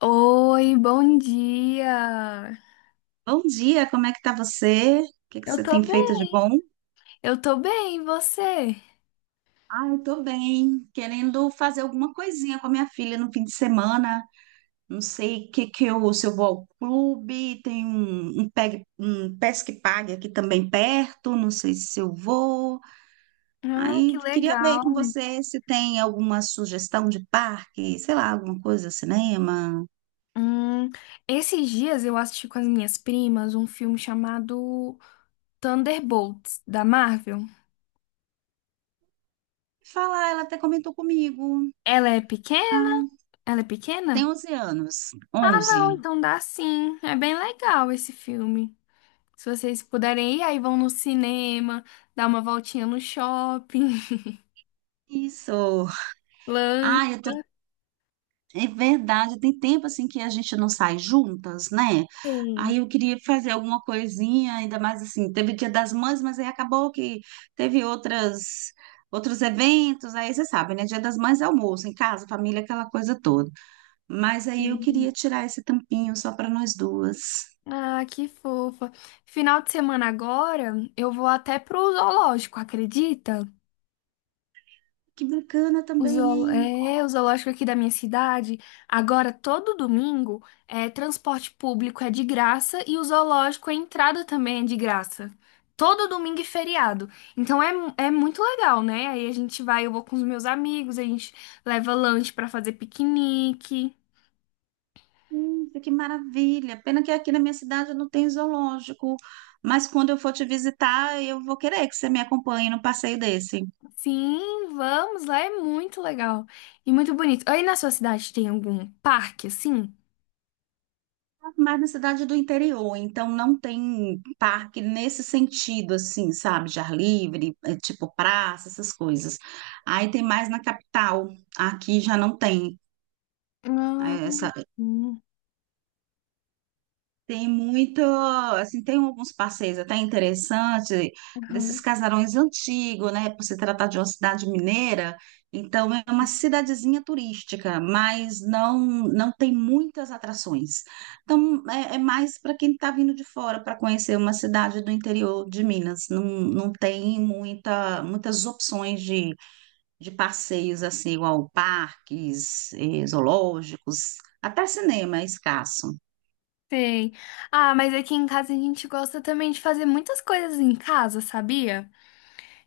Oi, bom dia! Bom dia, como é que tá você? O que que Eu você tô tem feito de bem, bom? eu tô bem, e você? Ah, eu tô bem, querendo fazer alguma coisinha com a minha filha no fim de semana. Não sei o que que eu, se eu vou ao clube, tem um pesque pague aqui também perto, não sei se eu vou. Ah, que Aí queria ver com legal! você se tem alguma sugestão de parque, sei lá, alguma coisa, cinema. Hum, esses dias eu assisti com as minhas primas um filme chamado Thunderbolts, da Marvel. Falar, ela até comentou comigo. Ela é pequena? Ah, Ela é tem pequena? 11 anos, Ah, não, 11. então dá sim. É bem legal esse filme. Se vocês puderem ir, aí vão no cinema, dar uma voltinha no shopping, Isso. Ah, eu tô. lancem. É verdade, tem tempo assim que a gente não sai juntas, né? Aí eu queria fazer alguma coisinha, ainda mais assim, teve o Dia das Mães, mas aí acabou que teve outras outros eventos, aí você sabe, né? Dia das Mães é almoço em casa, família, aquela coisa toda. Mas aí eu queria tirar esse tampinho só para nós duas. Ah, que fofa. Final de semana agora, eu vou até pro zoológico, acredita? Que bacana também, hein? É, o zoológico aqui da minha cidade. Agora, todo domingo, é, transporte público é de graça e o zoológico, a entrada também é de graça. Todo domingo e feriado. Então é muito legal, né? Aí a gente vai, eu vou com os meus amigos, a gente leva lanche pra fazer piquenique. Que maravilha. Pena que aqui na minha cidade eu não tem zoológico, mas quando eu for te visitar, eu vou querer que você me acompanhe num passeio desse. Sim, vamos lá, é muito legal e muito bonito. Aí na sua cidade tem algum parque assim? Mas na cidade do interior, então não tem parque nesse sentido, assim, sabe? De ar livre, é, tipo praça, essas coisas. Aí tem mais na capital. Aqui já não tem, Ah, é, essa... hum, Tem muito, assim, tem alguns passeios até interessantes, desses aham. casarões antigos, né? Por se tratar de uma cidade mineira, então é uma cidadezinha turística, mas não tem muitas atrações. Então é mais para quem está vindo de fora para conhecer uma cidade do interior de Minas. Não, não tem muitas opções de passeios, assim, igual parques, zoológicos, até cinema é escasso. Tem. Ah, mas aqui em casa a gente gosta também de fazer muitas coisas em casa, sabia?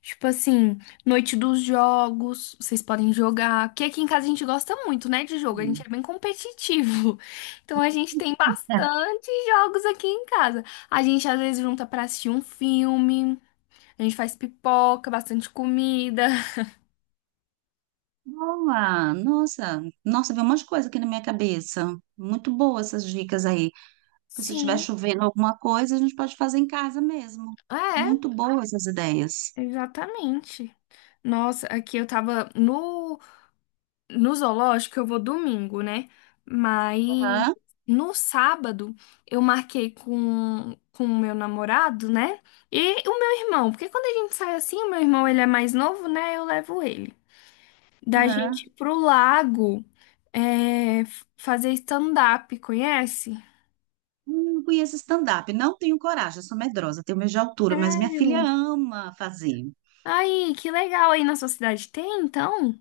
Tipo assim, noite dos jogos, vocês podem jogar. Porque aqui em casa a gente gosta muito, né, de jogo, a gente é bem competitivo. Então a gente tem bastante jogos aqui em casa. A gente às vezes junta pra assistir um filme. A gente faz pipoca, bastante comida. Boa! Nossa, nossa, veio um monte de coisa aqui na minha cabeça. Muito boa essas dicas aí. Porque se estiver Sim. chovendo alguma coisa, a gente pode fazer em casa mesmo. É, Muito boas essas ideias. exatamente. Nossa, aqui eu tava no zoológico, eu vou domingo, né? Mas Aham, no sábado eu marquei com o meu namorado, né? E o meu irmão, porque quando a gente sai assim, o meu irmão ele é mais novo, né? Eu levo ele. Da gente aham. ir pro lago é, fazer stand-up, conhece? Não conheço stand-up, não tenho coragem, sou medrosa, tenho medo de altura, mas minha filha Sério? ama fazer. Ai, que legal aí na sua cidade tem, então?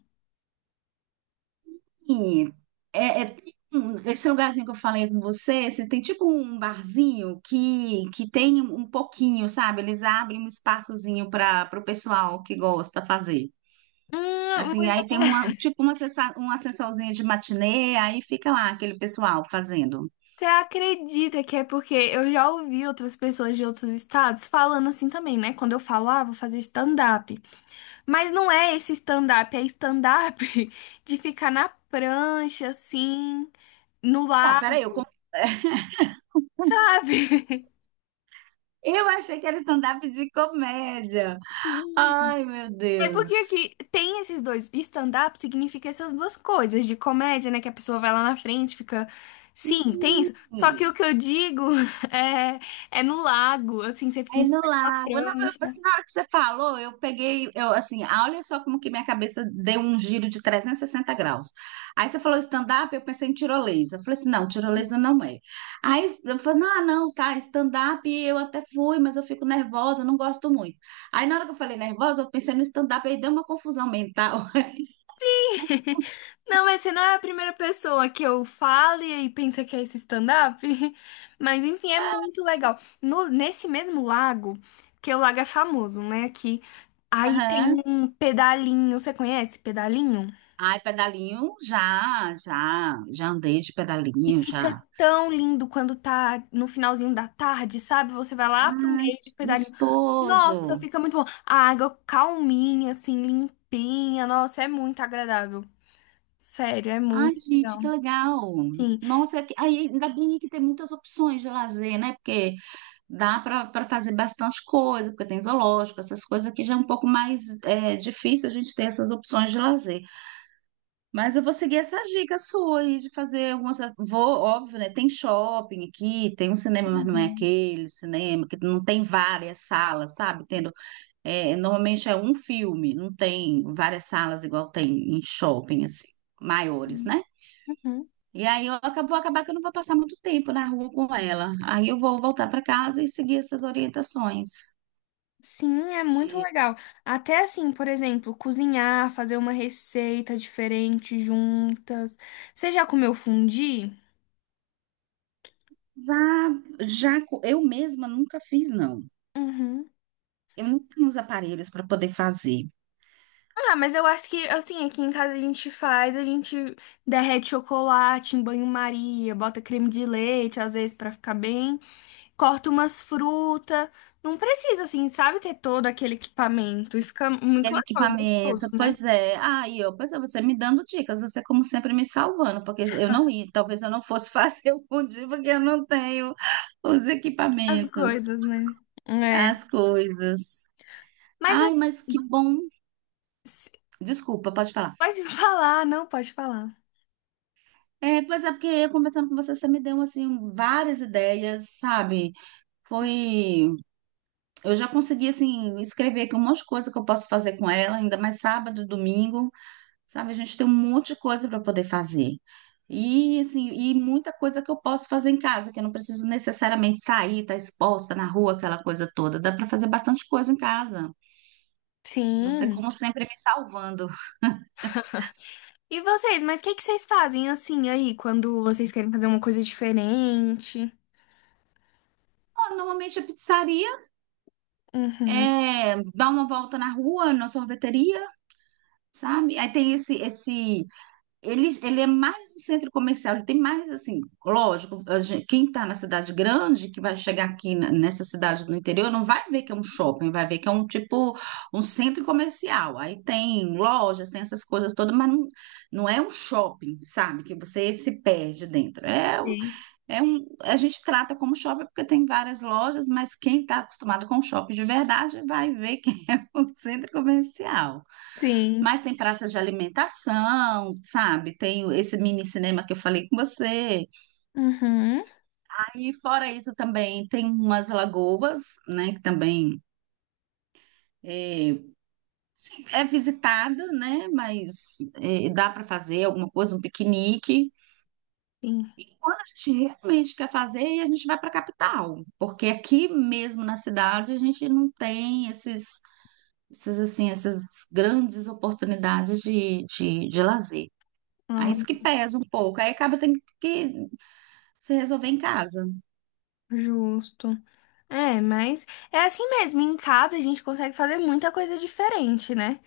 Sim, é, é- esse lugarzinho que eu falei com você, você tem tipo um barzinho que tem um pouquinho, sabe? Eles abrem um espaçozinho para o pessoal que gosta fazer. Assim, e aí tem uma, um Mulher, tipo uma, sessa- uma sessãozinha de matinê, aí fica lá aquele pessoal fazendo. você acredita que é porque eu já ouvi outras pessoas de outros estados falando assim também, né? Quando eu falava, vou fazer stand-up. Mas não é esse stand-up, é stand-up de ficar na prancha, assim, no Ah, lago, peraí, sabe? eu achei que era stand-up de comédia. Sim. Ai, meu É porque Deus. aqui tem esses dois. Stand-up significa essas duas coisas, de comédia, né? Que a pessoa vai lá na frente, fica. Sim, tem isso. Só que o que eu digo é, é no lago, assim, você fica em Aí no cima de uma lago. Não, eu, prancha. assim, na hora que você falou, eu peguei, eu assim, ah, olha só como que minha cabeça deu um giro de 360 graus. Aí você falou stand-up, eu pensei em tirolesa. Eu falei assim, não, tirolesa não é. Aí eu falei, não, não, tá, stand-up eu até fui, mas eu fico nervosa, não gosto muito. Aí na hora que eu falei nervosa, eu pensei no stand-up, aí deu uma confusão mental. Não, mas você não é a primeira pessoa que eu falo e aí pensa que é esse stand-up. Mas enfim, é muito legal. Nesse mesmo lago, que é o lago é famoso, né? Aqui, aí tem Aham. um pedalinho. Você conhece pedalinho? Ai, pedalinho, já, já, já andei de E pedalinho, fica já. tão lindo quando tá no finalzinho da tarde, sabe? Você vai lá pro Ai, meio que de pedalinho. Nossa, gostoso. fica muito bom. A água calminha, assim, limpinha. Nossa, é muito agradável. Sério, é Ai, muito gente, legal. que legal! Sim. Nossa, aí ainda bem que tem muitas opções de lazer, né? Porque dá para fazer bastante coisa, porque tem zoológico, essas coisas aqui já é um pouco mais é, difícil a gente ter essas opções de lazer. Mas eu vou seguir essa dica sua aí de fazer algumas. Vou, óbvio, né? Tem shopping aqui, tem um cinema, mas não é Uhum. aquele cinema, que não tem várias salas, sabe? Tendo, é, normalmente é um filme, não tem várias salas igual tem em shopping, assim, maiores, né? Uhum. E aí vou acabar que eu não vou passar muito tempo na rua com ela. Aí eu vou voltar para casa e seguir essas orientações. Sim, é muito De- legal. Até assim, por exemplo, cozinhar, fazer uma receita diferente juntas. Você já comeu fondue? Já, eu mesma nunca fiz, não. Uhum. Eu não tenho os aparelhos para poder fazer. Ah, mas eu acho que, assim, aqui em casa a gente faz, a gente derrete chocolate em banho-maria, bota creme de leite, às vezes, pra ficar bem, corta umas frutas. Não precisa, assim, sabe, ter todo aquele equipamento. E fica muito Aquele legal e equipamento, gostoso, né? pois é. Aí, ó, pois é, você me dando dicas, você como sempre me salvando, porque eu não ia, talvez eu não fosse fazer o fundir, porque eu não tenho os As equipamentos, coisas, né? É. as coisas. Mas, Ai, assim, mas que bom. Desculpa, pode falar. pode falar, não pode falar. É, pois é, porque eu conversando com você, você me deu, assim, várias ideias, sabe? Foi... Eu já consegui, assim, escrever aqui um monte de coisa que eu posso fazer com ela, ainda mais sábado, domingo, sabe? A gente tem um monte de coisa para poder fazer. E, assim, e muita coisa que eu posso fazer em casa, que eu não preciso necessariamente sair, estar exposta na rua, aquela coisa toda. Dá para fazer bastante coisa em casa. Você, Sim. como sempre, me salvando. E vocês, mas o que que vocês fazem, assim, aí, quando vocês querem fazer uma coisa diferente? Ó, normalmente a pizzaria Uhum. é dar uma volta na rua, na sorveteria, sabe? Aí tem ele é mais um centro comercial, ele tem mais assim, lógico, quem está na cidade grande, que vai chegar aqui nessa cidade do interior, não vai ver que é um shopping, vai ver que é um tipo, um centro comercial. Aí tem lojas, tem essas coisas todas, mas não é um shopping, sabe? Que você se perde dentro. Sim. A gente trata como shopping porque tem várias lojas, mas quem está acostumado com shopping de verdade vai ver que é um centro comercial. Sim. Mas tem praça de alimentação, sabe? Esse mini cinema que eu falei com você. Uhum. Aí, fora isso, também tem umas lagoas, né? Que também é, sim, é visitada, né? Mas é, dá para fazer alguma coisa, um piquenique. Sim, E quando a gente realmente quer fazer, aí a gente vai para a capital, porque aqui mesmo na cidade a gente não tem essas grandes oportunidades de lazer. Aí ah, isso que pesa um pouco. Aí acaba tendo que se resolver em casa. justo. É, mas é assim mesmo. Em casa a gente consegue fazer muita coisa diferente, né?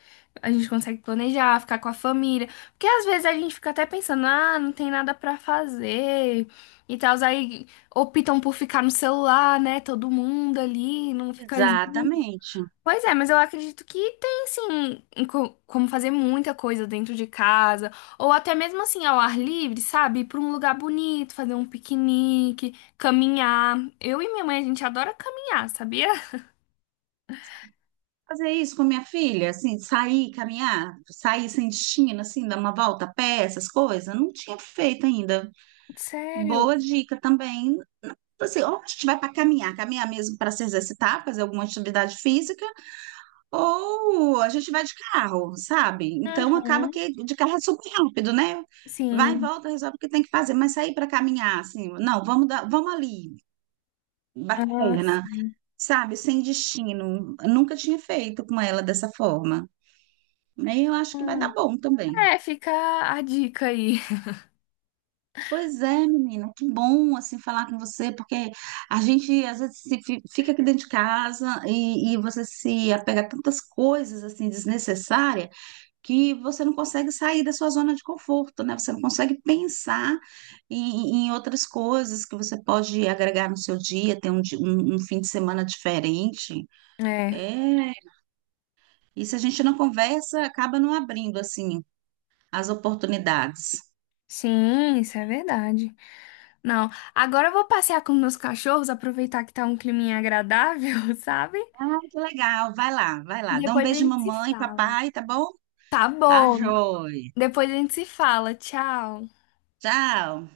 A gente consegue planejar, ficar com a família. Porque às vezes a gente fica até pensando, ah, não tem nada pra fazer e tal. Aí optam por ficar no celular, né? Todo mundo ali, não fica junto. Exatamente. Pois é, mas eu acredito que tem sim em como fazer muita coisa dentro de casa, ou até mesmo assim ao ar livre, sabe? Ir pra um lugar bonito, fazer um piquenique, caminhar. Eu e minha mãe, a gente adora caminhar, sabia? Fazer isso com minha filha, assim, sair, caminhar, sair sem destino, assim, dar uma volta a pé, essas coisas, não tinha feito ainda. Sério? Boa dica também. Assim, ou a gente vai para caminhar, caminhar mesmo para se exercitar, fazer alguma atividade física, ou a gente vai de carro, sabe? Então acaba Uhum. que de carro é super rápido, né? Vai e Sim. volta, resolve o que tem que fazer, mas sair para caminhar, assim, não, vamos dar, vamos ali. Ah, Bacana, sim. sabe? Sem destino. Nunca tinha feito com ela dessa forma. Né? E eu acho que vai dar Hum. bom também. É, fica a dica aí. Pois é, menina, que bom assim falar com você, porque a gente às vezes se fica aqui dentro de casa e você se apega a tantas coisas assim desnecessárias que você não consegue sair da sua zona de conforto, né? Você não consegue pensar em outras coisas que você pode agregar no seu dia, ter um fim de semana diferente. É, É. E se a gente não conversa, acaba não abrindo assim as oportunidades. sim, isso é verdade. Não, agora eu vou passear com meus cachorros, aproveitar que tá um climinha agradável, sabe? Ai, que legal, vai lá, vai E lá. Dá um depois a beijo, gente se mamãe, fala. papai, tá bom? Tá Tá, bom. joia. Depois a gente se fala. Tchau. Tchau.